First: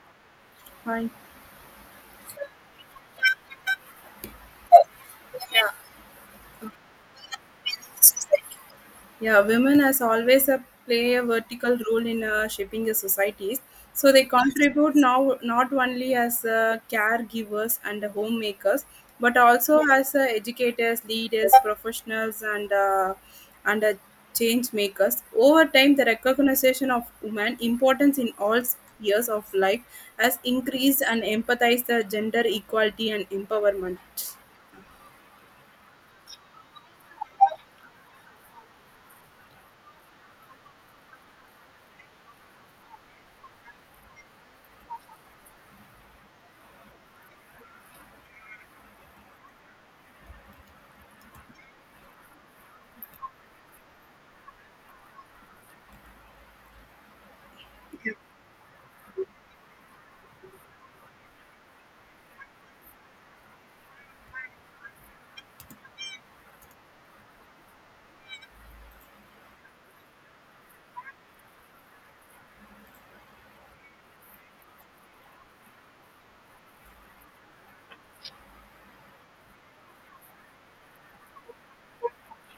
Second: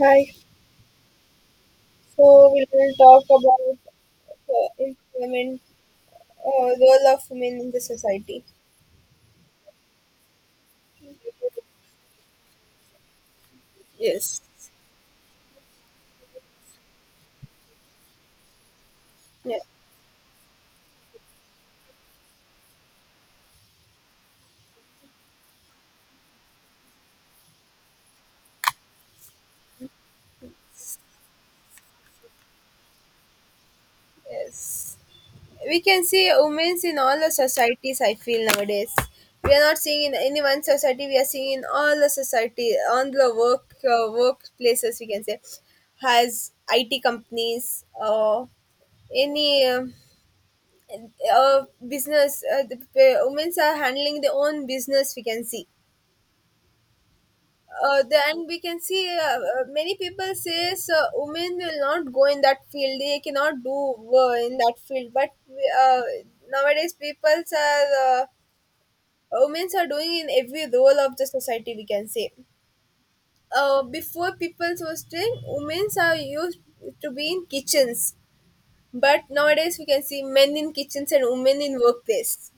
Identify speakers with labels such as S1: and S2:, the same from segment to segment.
S1: Hi.
S2: Fine.
S1: So we will talk about employment,
S2: Yeah,
S1: role of women in the society.
S2: yeah. Women has always a play a vertical role in shaping the societies. So they
S1: Yes.
S2: contribute now not only as caregivers and homemakers, but
S1: Yeah.
S2: also as educators, leaders, professionals, and change makers. Over time, the recognition of women importance in all spheres of life has increased and emphasized the gender equality and empowerment.
S1: Yes. We can see women in all the societies. I feel nowadays we are not seeing in any one society. We are seeing in all the society on the work workplaces. We can say has IT companies or any. Business the women are handling their own business, we can see. Then we can see many people says women will not go in that field, they cannot do in that field, but uh, nowadays people are women are doing in every role of the society, we can say. Before people was doing, women are used to be in kitchens, but nowadays we can see men in kitchens and women in workplace,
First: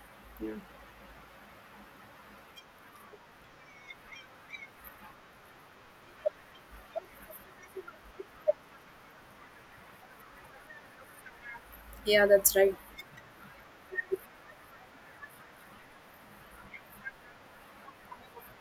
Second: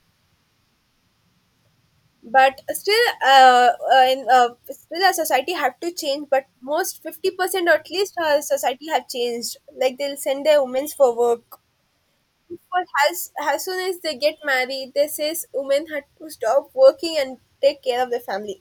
S1: but still still our society have to change, but most 50% or at least our society have changed, like they'll send their women for work.
S2: Yeah, that's right.
S1: But as soon as they get married, they says women had to stop working and take care of their family.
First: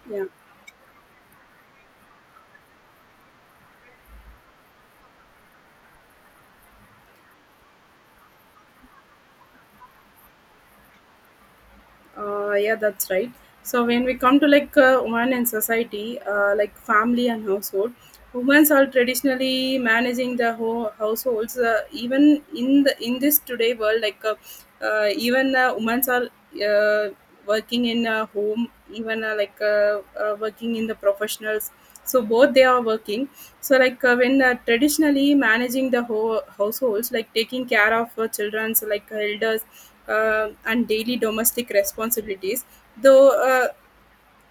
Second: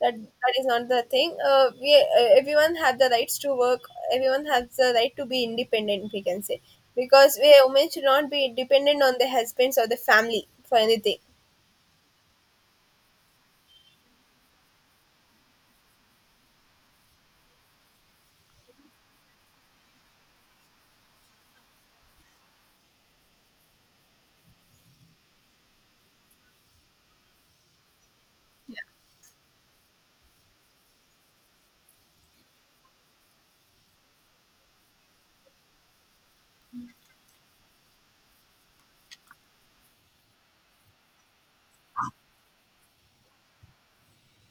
S1: that
S2: Yeah.
S1: that is not the thing. We Everyone have the rights to work, everyone has the right to be independent, we can say, because we women should not be dependent on their husbands or the family for anything.
S2: Yeah, that's right. So when we come to like women in society, like family and household, women are traditionally managing the households. Even in the in this today world, like even women are uh, working in a home, even like working in the professionals. So both they are working. So like when traditionally managing the households, like taking care of children, so like elders and daily domestic responsibilities though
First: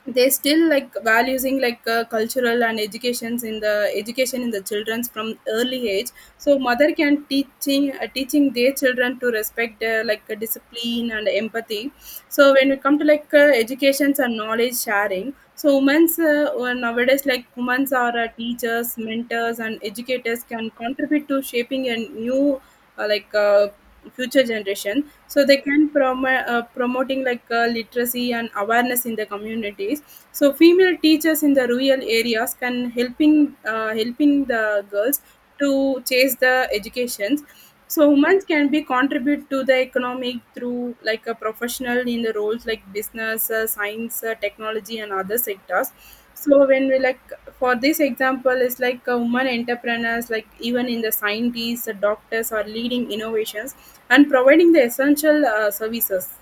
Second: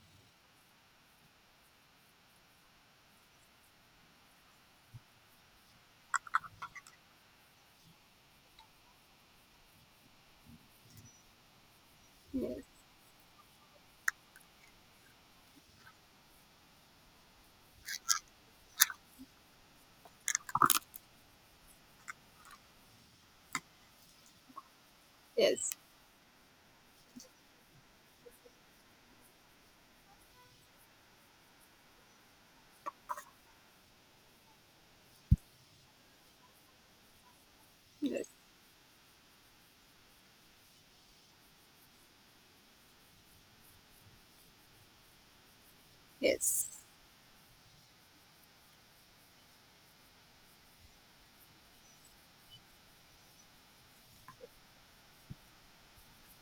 S2: they still like valuing like cultural and educations in the education in the children's from early age. So mother can teaching teaching their children to respect discipline and empathy. So when we come to like educations and knowledge sharing, so women's well, nowadays like women's are teachers, mentors and educators, can contribute to shaping a new, uh, like uh, future generation. So they
S1: Yes.
S2: can promoting like literacy and awareness in the communities. So female teachers in the rural areas can helping helping the girls to chase the educations. So
S1: Yes.
S2: women can be contribute to the economic through like a professional in the roles like business, science, technology and other sectors. So
S1: Yes.
S2: when we like, for this example is like women entrepreneurs, like even in the scientists, doctors are leading innovations and providing the essential services.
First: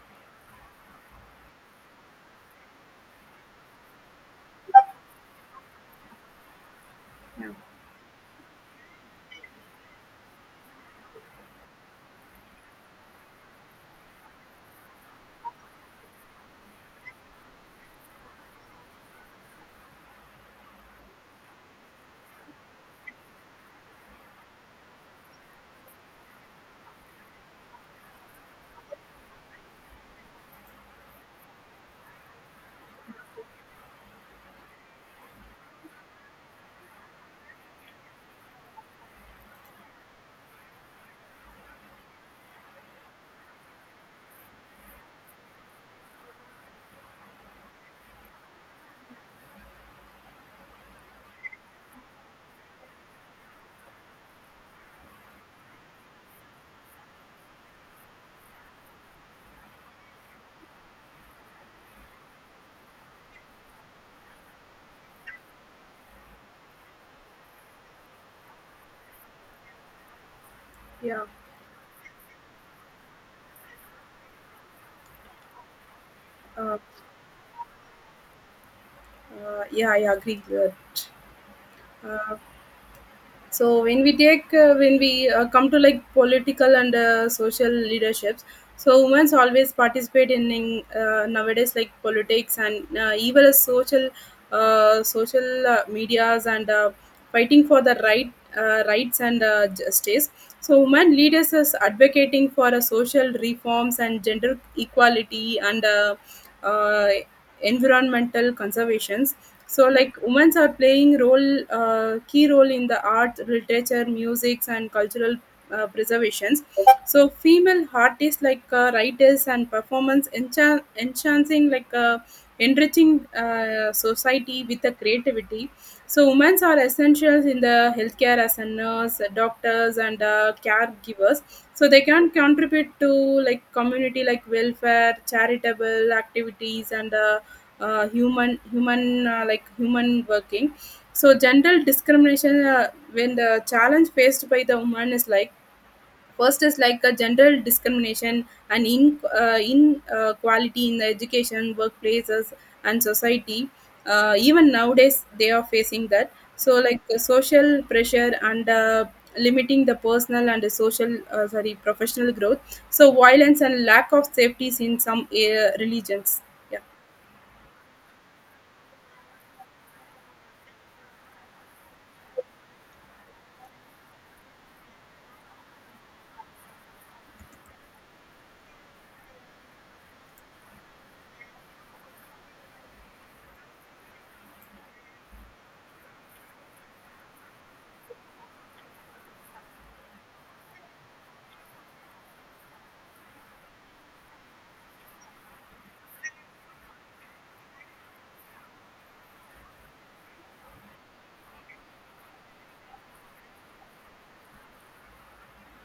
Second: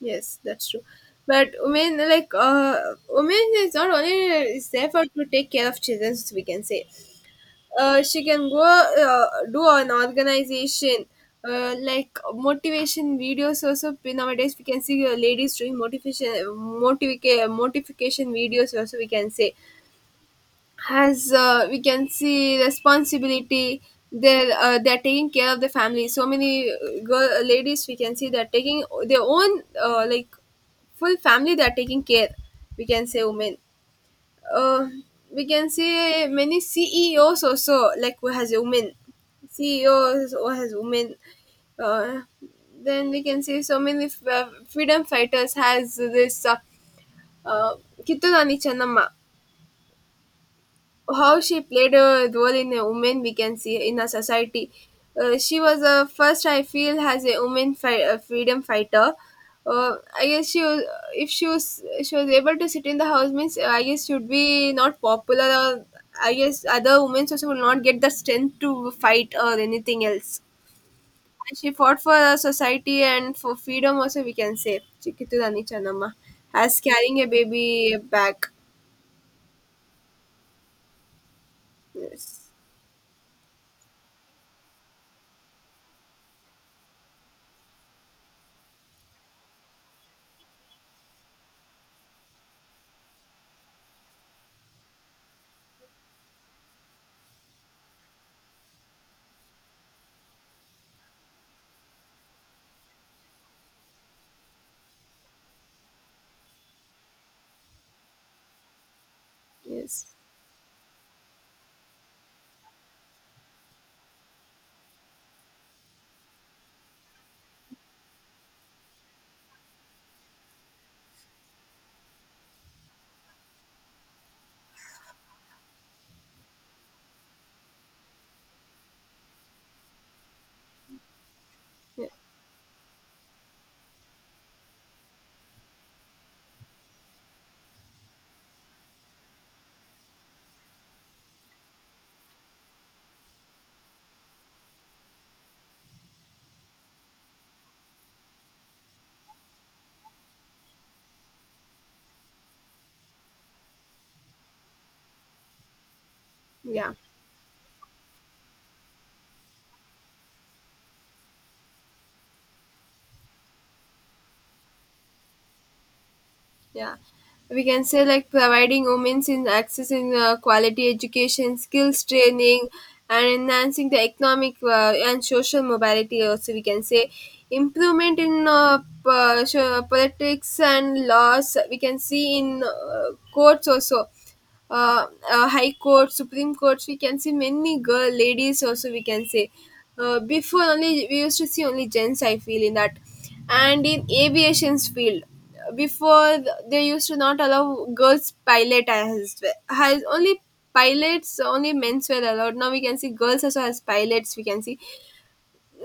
S1: Yes, that's true. But women, like, women is not only is there for to take care of children, we can say. She can go do an organization. Like motivation videos also nowadays we can see ladies doing motivation videos also, we can say has. We can see responsibility. They're taking care of the family. So many girl ladies we can see, they're taking their own, like full family they're taking care, we can say. Women uh, we can see many CEOs also, like, who has a woman. CEOs or has women. uh, then we can see so many freedom fighters has this uh, Kittu Rani Channamma, how she played a role in a woman, we can see in a society. She was a first, I feel, as a woman a freedom fighter. I guess she was, if she was she was able to sit in the house means, I guess she would be not popular. Or I guess other women also will not get the strength to fight or anything else.
S2: Yeah.
S1: And she fought for our society and for freedom also, we can say. Chikiturani Chanamma
S2: uh,
S1: as carrying a baby back.
S2: yeah, I agree with that. Uh,
S1: Yes,
S2: so when we take when we come to like political and social leaderships. So women's always participate in nowadays like politics and even as social medias and fighting for the rights and justice. So women leaders is advocating for social reforms and gender equality and uh, environmental conservation. So
S1: yes,
S2: like women are playing role, key role in the art, literature, music and cultural preservations. So female artists like writers and performance enchanting like enriching society with the creativity. So women are essentials in the healthcare as a nurse, doctors and caregivers. So they
S1: yeah.
S2: can contribute to like community, like welfare, charitable activities and human human like human working. So general discrimination, when the challenge faced by the woman is like, first is like a general discrimination and in inequality in the education, workplaces and society. Uh, even nowadays they are facing that. So
S1: Yeah.
S2: like the social pressure and limiting the personal and the social, sorry, professional growth. So violence and lack of safeties in some religions. Yeah.
S1: Yeah, we can say, like, providing women in access in quality education, skills training, and enhancing the economic and social mobility also, we can say. Improvement in politics and laws, we can see in courts also, high court, supreme courts, we can see many girl ladies also, we can say. Before only we used to see only gents, I feel, in that. And in aviation's field, before they used to not allow girls pilot as well, has only pilots, only men's were allowed. Now we can see girls also as pilots, we can see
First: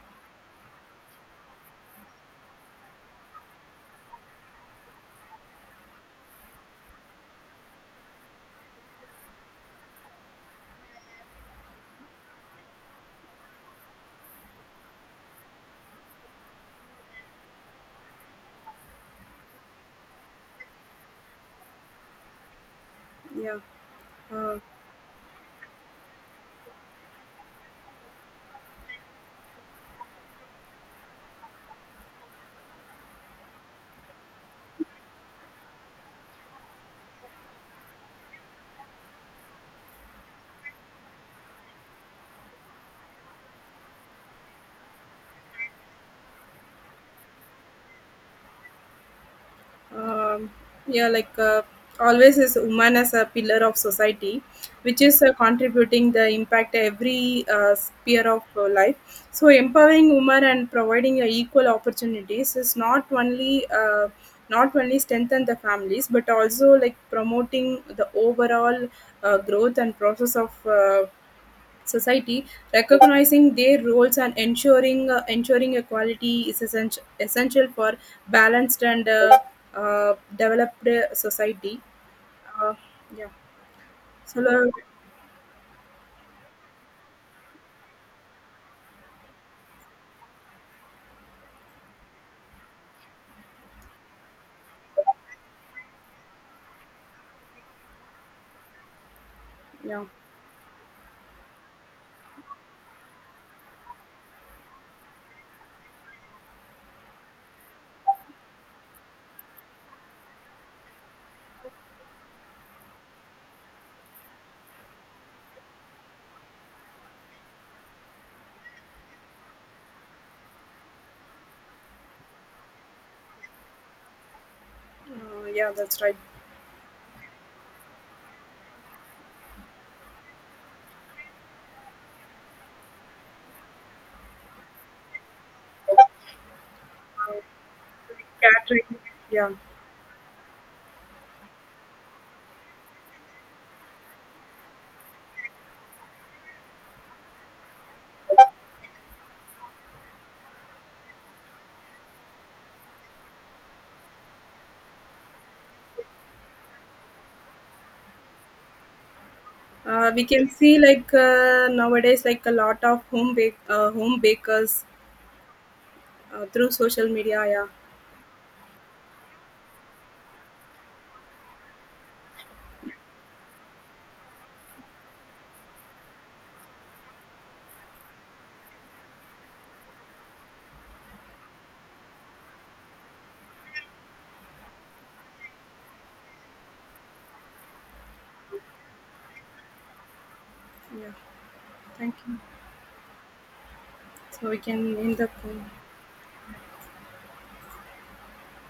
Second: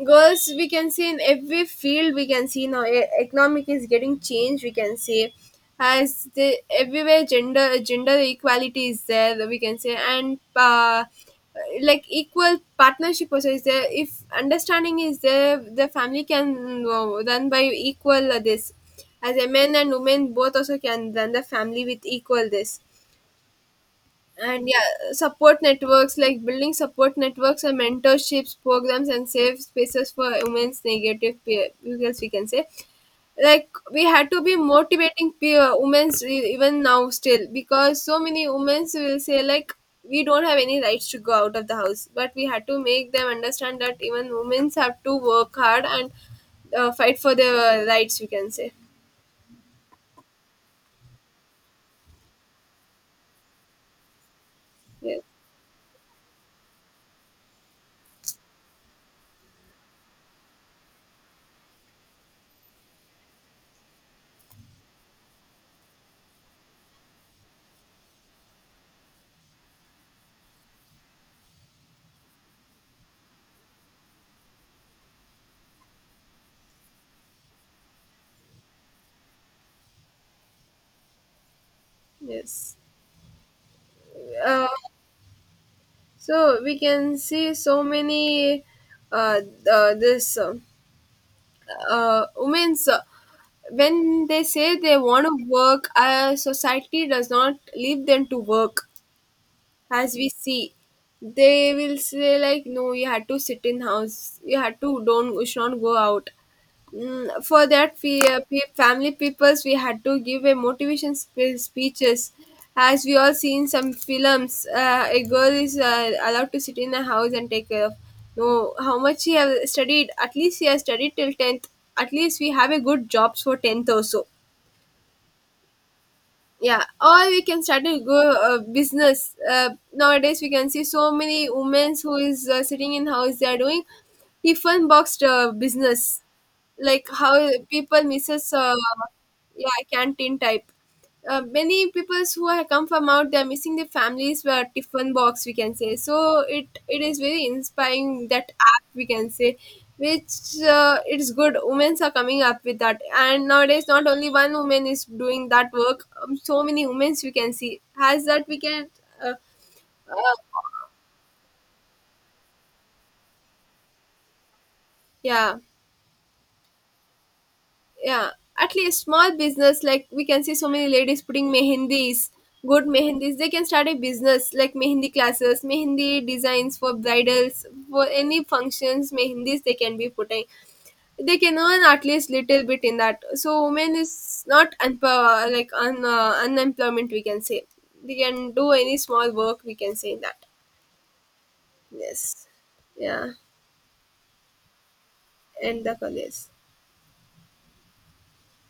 S1: girls. We can see in every field, we can see now economic is getting changed, we can see. As the everywhere gender equality is there, we can say. And like equal partnership also is there, if understanding is there, the family can, run by equal, this, as a men and women both also can run the family with equal this.
S2: Yeah. uh,
S1: And yeah, support networks, like, building support networks and mentorships programs and safe spaces for women's negative peer, because we can say, like, we had to be motivating peer women's even now still, because so many women will say, like, we don't have any rights to go out of the house, but we had to make them understand that even women have to work hard and fight for their rights, we can say.
S2: um, yeah, like always is woman as a pillar of society, which
S1: Yeah.
S2: is contributing the impact every sphere of life. So empowering women and providing equal opportunities is not only strengthen the families but also like promoting the overall growth and process of society, recognizing their roles and ensuring ensuring equality is essential, essential for balanced and developed society. Uh,
S1: Yes.
S2: yeah. So,
S1: uh, So we can see so many uh, this women's, when they say they want to work, society does not leave them to work.
S2: yeah.
S1: As we see, they will say, like, no, you had to sit in house, you had to don't, you should not go out. For that we pe family peoples, we had to give a motivation speeches, as we all see in some films. Uh, a girl is, allowed to sit in a house and take care of. No, how much she has studied, at least she has studied till 10th. At least we have a good jobs for 10th also.
S2: Yeah, that's right.
S1: Yeah, or we can start a go business. Nowadays we can see so many women who is, sitting in house, they are doing tiffin boxed business, like how
S2: Uh,
S1: people misses,
S2: catering, yeah.
S1: yeah, canteen type. Many people who have come from out, they're missing their families were tiffin box, we can say. So it is very inspiring that app, we can say, which, it's good women are coming up with that. And nowadays not only one woman is doing that work. So many women we can see has that, we can. uh,
S2: We
S1: uh,
S2: can see like nowadays like a lot of home bakers
S1: yeah.
S2: through social media. Yeah,
S1: Yeah, at least small business, like, we can see so many ladies putting mehendis, good mehendis. They can start a business, like Mehndi classes, Mehndi designs for bridals, for any functions, Mehndis they can be putting. They can earn at least little bit in that. So women is not unemployment, we can say. They can do any small work, we can say that.
S2: yeah. Thank you.
S1: Yes. Yeah.
S2: So we can end the call.
S1: And the colors.